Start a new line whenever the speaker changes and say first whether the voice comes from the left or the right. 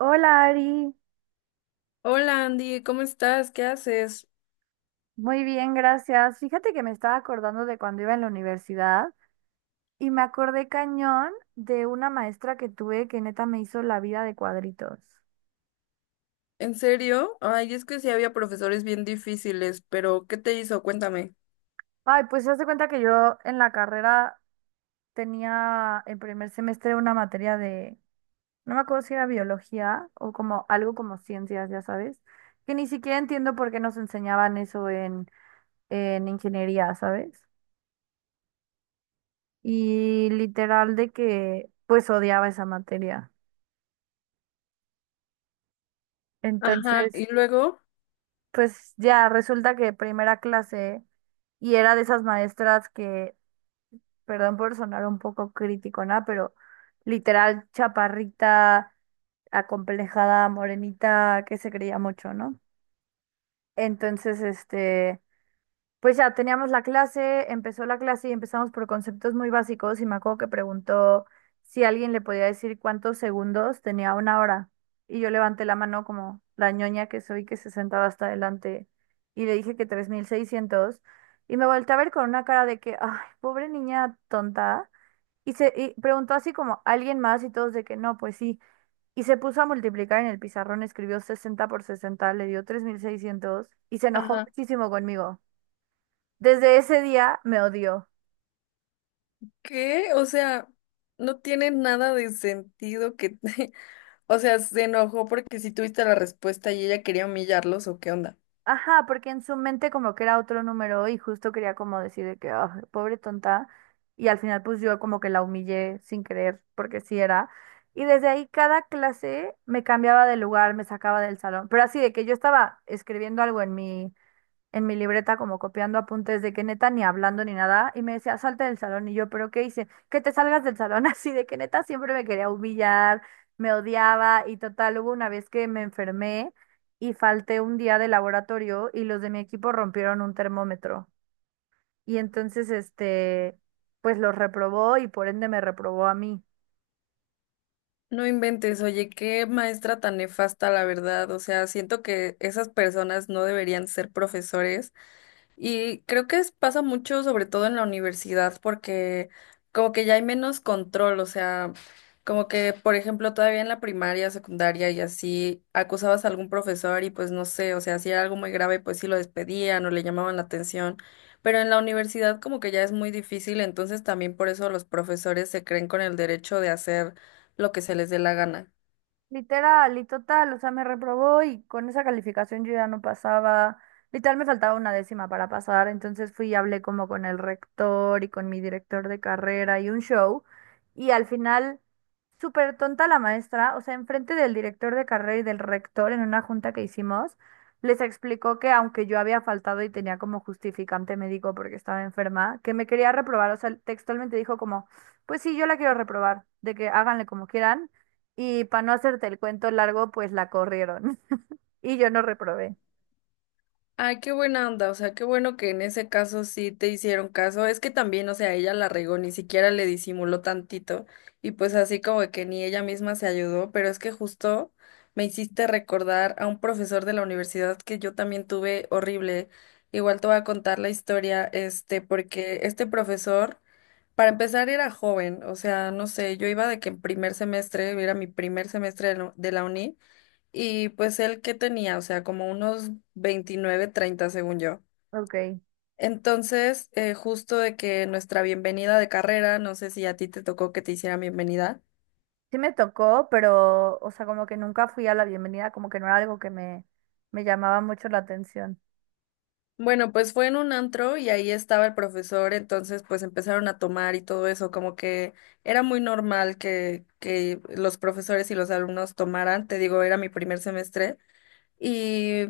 right: Hola Ari,
left: Hola Andy, ¿cómo estás? ¿Qué haces?
right: muy bien, gracias. Fíjate que me estaba acordando de cuando iba en la universidad y me acordé cañón de una maestra que tuve que neta me hizo la vida de cuadritos.
left: ¿En serio? Ay, es que sí había profesores bien difíciles, pero ¿qué te hizo? Cuéntame.
right: Ay, pues se hace cuenta que yo en la carrera tenía en primer semestre una materia de, no me acuerdo si era biología o como algo como ciencias, ya sabes, que ni siquiera entiendo por qué nos enseñaban eso en ingeniería, ¿sabes? Y literal de que pues odiaba esa materia.
left: Ajá,
right: Entonces,
left: y luego,
right: pues ya resulta que primera clase y era de esas maestras que, perdón por sonar un poco crítico, ¿no? Pero literal chaparrita, acomplejada, morenita, que se creía mucho, ¿no? Entonces, este, pues ya teníamos la clase, empezó la clase y empezamos por conceptos muy básicos y me acuerdo que preguntó si alguien le podía decir cuántos segundos tenía una hora. Y yo levanté la mano como la ñoña que soy que se sentaba hasta adelante y le dije que 3600 y me volteé a ver con una cara de que, ay, pobre niña tonta. Y preguntó así como alguien más y todos de que no, pues sí. Y se puso a multiplicar en el pizarrón, escribió 60 por 60 le dio 3600 y se enojó
left: ajá,
right: muchísimo conmigo. Desde ese día me odió.
left: ¿qué? O sea, no tiene nada de sentido que, o sea, se enojó porque si tuviste la respuesta y ella quería humillarlos o qué onda.
right: Ajá, porque en su mente como que era otro número y justo quería como decir de que, "Ah, pobre tonta". Y al final pues yo como que la humillé sin querer, porque sí era. Y desde ahí cada clase me cambiaba de lugar, me sacaba del salón. Pero así de que yo estaba escribiendo algo en mi libreta como copiando apuntes de que neta ni hablando ni nada y me decía, salte del salón y yo, pero ¿qué hice? Que te salgas del salón así de que neta siempre me quería humillar, me odiaba y total, hubo una vez que me enfermé y falté un día de laboratorio y los de mi equipo rompieron un termómetro y entonces este, pues los reprobó y por ende me reprobó a mí.
left: No inventes, oye, qué maestra tan nefasta, la verdad. O sea, siento que esas personas no deberían ser profesores. Y creo que pasa mucho, sobre todo en la universidad, porque como que ya hay menos control, o sea, como que, por ejemplo, todavía en la primaria, secundaria y así, acusabas a algún profesor y pues no sé, o sea, si era algo muy grave, pues sí lo despedían o le llamaban la atención, pero en la universidad como que ya es muy difícil, entonces también por eso los profesores se creen con el derecho de hacer lo que se les dé la gana.
right: Literal y total, o sea, me reprobó y con esa calificación yo ya no pasaba, literal me faltaba una décima para pasar, entonces fui y hablé como con el rector y con mi director de carrera y un show y al final, súper tonta la maestra, o sea, enfrente del director de carrera y del rector en una junta que hicimos, les explicó que aunque yo había faltado y tenía como justificante médico porque estaba enferma, que me quería reprobar, o sea, textualmente dijo como, pues sí, yo la quiero reprobar, de que háganle como quieran y para no hacerte el cuento largo, pues la corrieron. Y yo no reprobé.
left: Ay, qué buena onda, o sea, qué bueno que en ese caso sí te hicieron caso. Es que también, o sea, ella la regó, ni siquiera le disimuló tantito y pues así como que ni ella misma se ayudó, pero es que justo me hiciste recordar a un profesor de la universidad que yo también tuve horrible. Igual te voy a contar la historia, porque este profesor, para empezar, era joven, o sea, no sé, yo iba de que en primer semestre, era mi primer semestre de la uni. Y pues él que tenía, o sea, como unos 29 30 según yo.
right: Ok.
left: Entonces, justo de que nuestra bienvenida de carrera, no sé si a ti te tocó que te hicieran bienvenida.
right: Sí me tocó, pero, o sea, como que nunca fui a la bienvenida, como que no era algo que me llamaba mucho la atención.
left: Bueno, pues fue en un antro y ahí estaba el profesor, entonces pues empezaron a tomar y todo eso, como que era muy normal que los profesores y los alumnos tomaran, te digo, era mi primer semestre. Y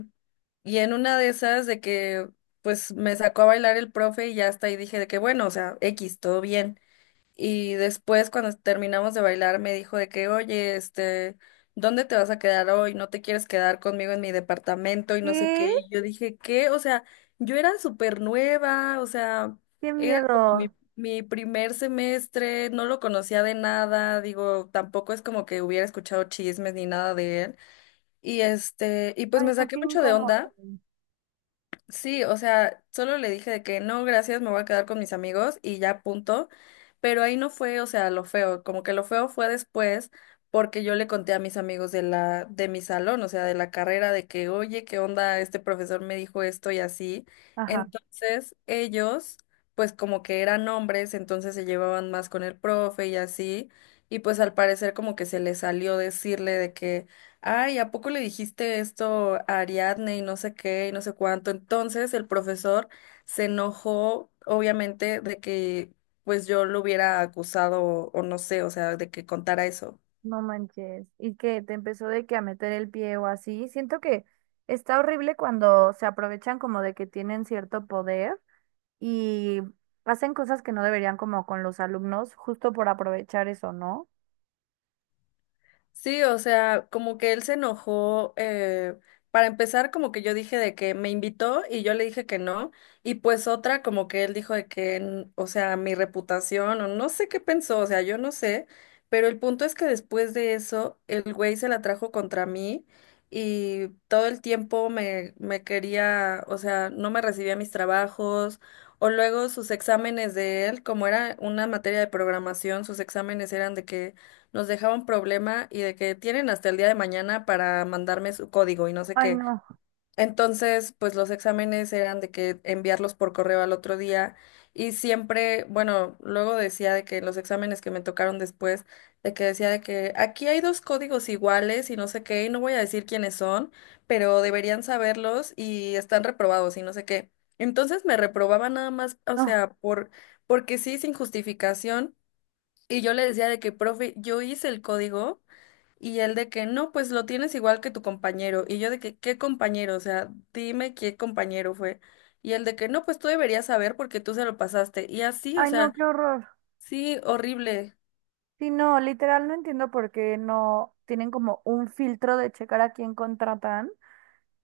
left: y en una de esas de que pues me sacó a bailar el profe y ya hasta ahí dije de que bueno, o sea, X, todo bien. Y después, cuando terminamos de bailar, me dijo de que, oye, ¿dónde te vas a quedar hoy? ¿No te quieres quedar conmigo en mi departamento? Y no sé
right: ¿Qué?
left: qué. Y yo dije, ¿qué? O sea, yo era súper nueva, o sea,
right: ¡Qué
left: era como mi,
right: miedo!
left: mi primer semestre, no lo conocía de nada, digo, tampoco es como que hubiera escuchado chismes ni nada de él. Y pues
right: Ay,
left: me
right: no,
left: saqué
right: qué
left: mucho de
right: incómodo.
left: onda. Sí, o sea, solo le dije de que no, gracias, me voy a quedar con mis amigos y ya punto. Pero ahí no fue, o sea, lo feo, como que lo feo fue después porque yo le conté a mis amigos de la de mi salón, o sea, de la carrera de que, "Oye, ¿qué onda? Este profesor me dijo esto y así."
right: Ajá,
left: Entonces, ellos pues como que eran hombres, entonces se llevaban más con el profe y así, y pues al parecer como que se les salió decirle de que ay, ¿a poco le dijiste esto a Ariadne y no sé qué y no sé cuánto? Entonces el profesor se enojó, obviamente, de que pues yo lo hubiera acusado o no sé, o sea, de que contara eso.
right: no manches. Y que te empezó de que a meter el pie o así. Siento que está horrible cuando se aprovechan como de que tienen cierto poder y hacen cosas que no deberían como con los alumnos, justo por aprovechar eso, ¿no?
left: Sí, o sea, como que él se enojó, para empezar, como que yo dije de que me invitó y yo le dije que no, y pues otra, como que él dijo de que, o sea, mi reputación, o no sé qué pensó, o sea, yo no sé, pero el punto es que después de eso, el güey se la trajo contra mí y todo el tiempo me quería, o sea, no me recibía mis trabajos. O luego sus exámenes de él, como era una materia de programación, sus exámenes eran de que nos dejaba un problema y de que tienen hasta el día de mañana para mandarme su código y no sé
right: Ay,
left: qué.
right: no,
left: Entonces, pues los exámenes eran de que enviarlos por correo al otro día y siempre, bueno, luego decía de que los exámenes que me tocaron después, de que decía de que aquí hay dos códigos iguales y no sé qué, y no voy a decir quiénes son, pero deberían saberlos y están reprobados y no sé qué. Entonces me reprobaba nada más, o
right: no,
left: sea, por, porque sí, sin justificación. Y yo le decía de que, profe, yo hice el código y él de que, no, pues lo tienes igual que tu compañero. Y yo de que, ¿qué compañero? O sea, dime qué compañero fue. Y él de que, no, pues tú deberías saber porque tú se lo pasaste. Y así, o
right: ay, no,
left: sea,
right: qué horror.
left: sí, horrible.
right: Sí, no, literal no entiendo por qué no tienen como un filtro de checar a quién contratan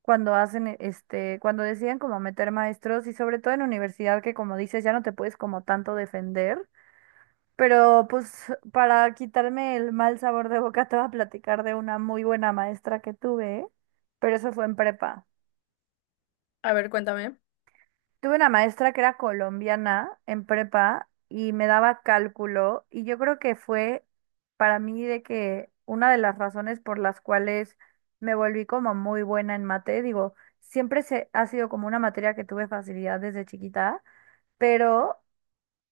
right: cuando hacen, este, cuando deciden como meter maestros y sobre todo en universidad que como dices ya no te puedes como tanto defender. Pero pues para quitarme el mal sabor de boca te voy a platicar de una muy buena maestra que tuve, pero eso fue en prepa.
left: A ver, cuéntame.
right: Tuve una maestra que era colombiana en prepa y me daba cálculo y yo creo que fue para mí de que una de las razones por las cuales me volví como muy buena en mate, digo, siempre ha sido como una materia que tuve facilidad desde chiquita, pero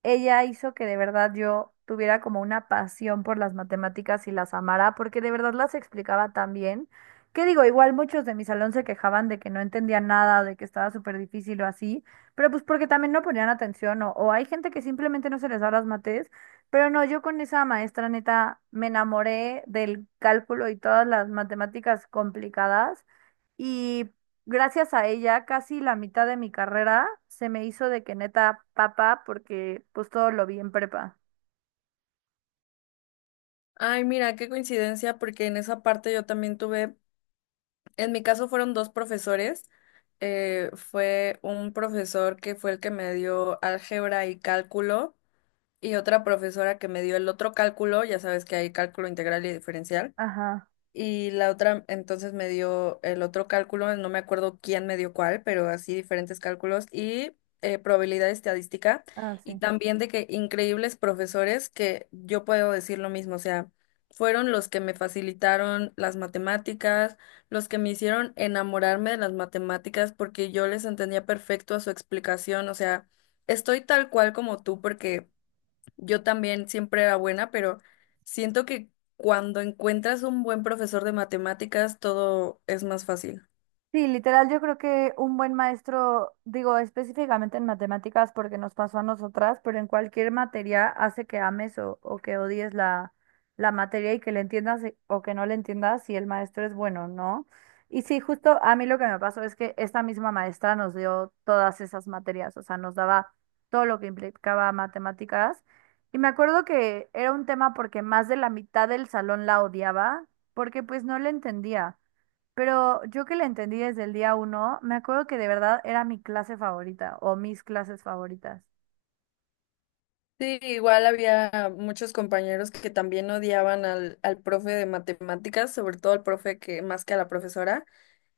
right: ella hizo que de verdad yo tuviera como una pasión por las matemáticas y las amara, porque de verdad las explicaba tan bien. Que digo, igual muchos de mi salón se quejaban de que no entendían nada, de que estaba súper difícil o así, pero pues porque también no ponían atención o hay gente que simplemente no se les da las mates, pero no, yo con esa maestra neta me enamoré del cálculo y todas las matemáticas complicadas gracias a ella, casi la mitad de mi carrera se me hizo de que neta papa porque pues todo lo vi en prepa.
left: Ay, mira, qué coincidencia, porque en esa parte yo también tuve, en mi caso fueron dos profesores. Fue un profesor que fue el que me dio álgebra y cálculo y otra profesora que me dio el otro cálculo, ya sabes que hay cálculo integral y diferencial,
right: Ajá,
left: y la otra entonces me dio el otro cálculo, no me acuerdo quién me dio cuál, pero así diferentes cálculos y probabilidad estadística, y
right: así.
left: también de que increíbles profesores que yo puedo decir lo mismo, o sea, fueron los que me facilitaron las matemáticas, los que me hicieron enamorarme de las matemáticas porque yo les entendía perfecto a su explicación, o sea, estoy tal cual como tú porque... Yo también siempre era buena, pero siento que cuando encuentras un buen profesor de matemáticas, todo es más fácil.
right: Sí, literal, yo creo que un buen maestro, digo específicamente en matemáticas porque nos pasó a nosotras, pero en cualquier materia hace que ames o que odies la materia y que le entiendas o que no le entiendas si el maestro es bueno, ¿no? Y sí, justo a mí lo que me pasó es que esta misma maestra nos dio todas esas materias, o sea, nos daba todo lo que implicaba matemáticas. Y me acuerdo que era un tema porque más de la mitad del salón la odiaba porque pues no le entendía. Pero yo que la entendí desde el día uno, me acuerdo que de verdad era mi clase favorita o mis clases favoritas.
left: Sí, igual había muchos compañeros que también odiaban al profe de matemáticas, sobre todo al profe que más que a la profesora.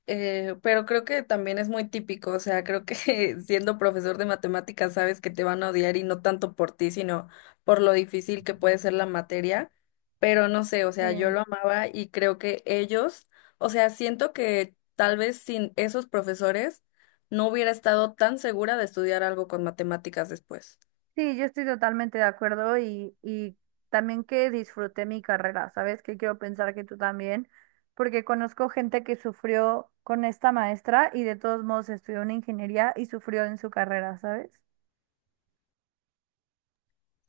left: Pero creo que también es muy típico, o sea, creo que siendo profesor de matemáticas sabes que te van a odiar y no tanto por ti, sino por lo difícil que puede ser la materia, pero no sé, o sea, yo
right: Sí,
left: lo amaba y creo que ellos, o sea, siento que tal vez sin esos profesores no hubiera estado tan segura de estudiar algo con matemáticas después.
right: sí, yo estoy totalmente de acuerdo y también que disfruté mi carrera, ¿sabes? Que quiero pensar que tú también, porque conozco gente que sufrió con esta maestra y de todos modos estudió una ingeniería y sufrió en su carrera, ¿sabes?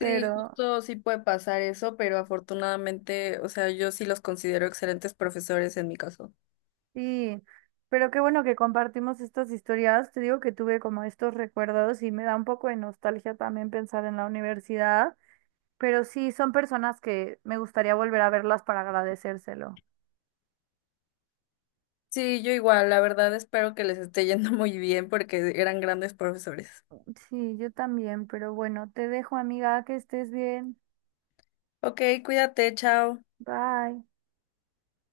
left: Sí, justo sí puede pasar eso, pero afortunadamente, o sea, yo sí los considero excelentes profesores en mi caso.
right: sí, pero qué bueno que compartimos estas historias. Te digo que tuve como estos recuerdos y me da un poco de nostalgia también pensar en la universidad. Pero sí, son personas que me gustaría volver a verlas para agradecérselo.
left: Sí, yo igual, la verdad espero que les esté yendo muy bien porque eran grandes profesores.
right: Sí, yo también, pero bueno, te dejo, amiga, que estés bien.
left: Ok, cuídate, chao.
right: Bye.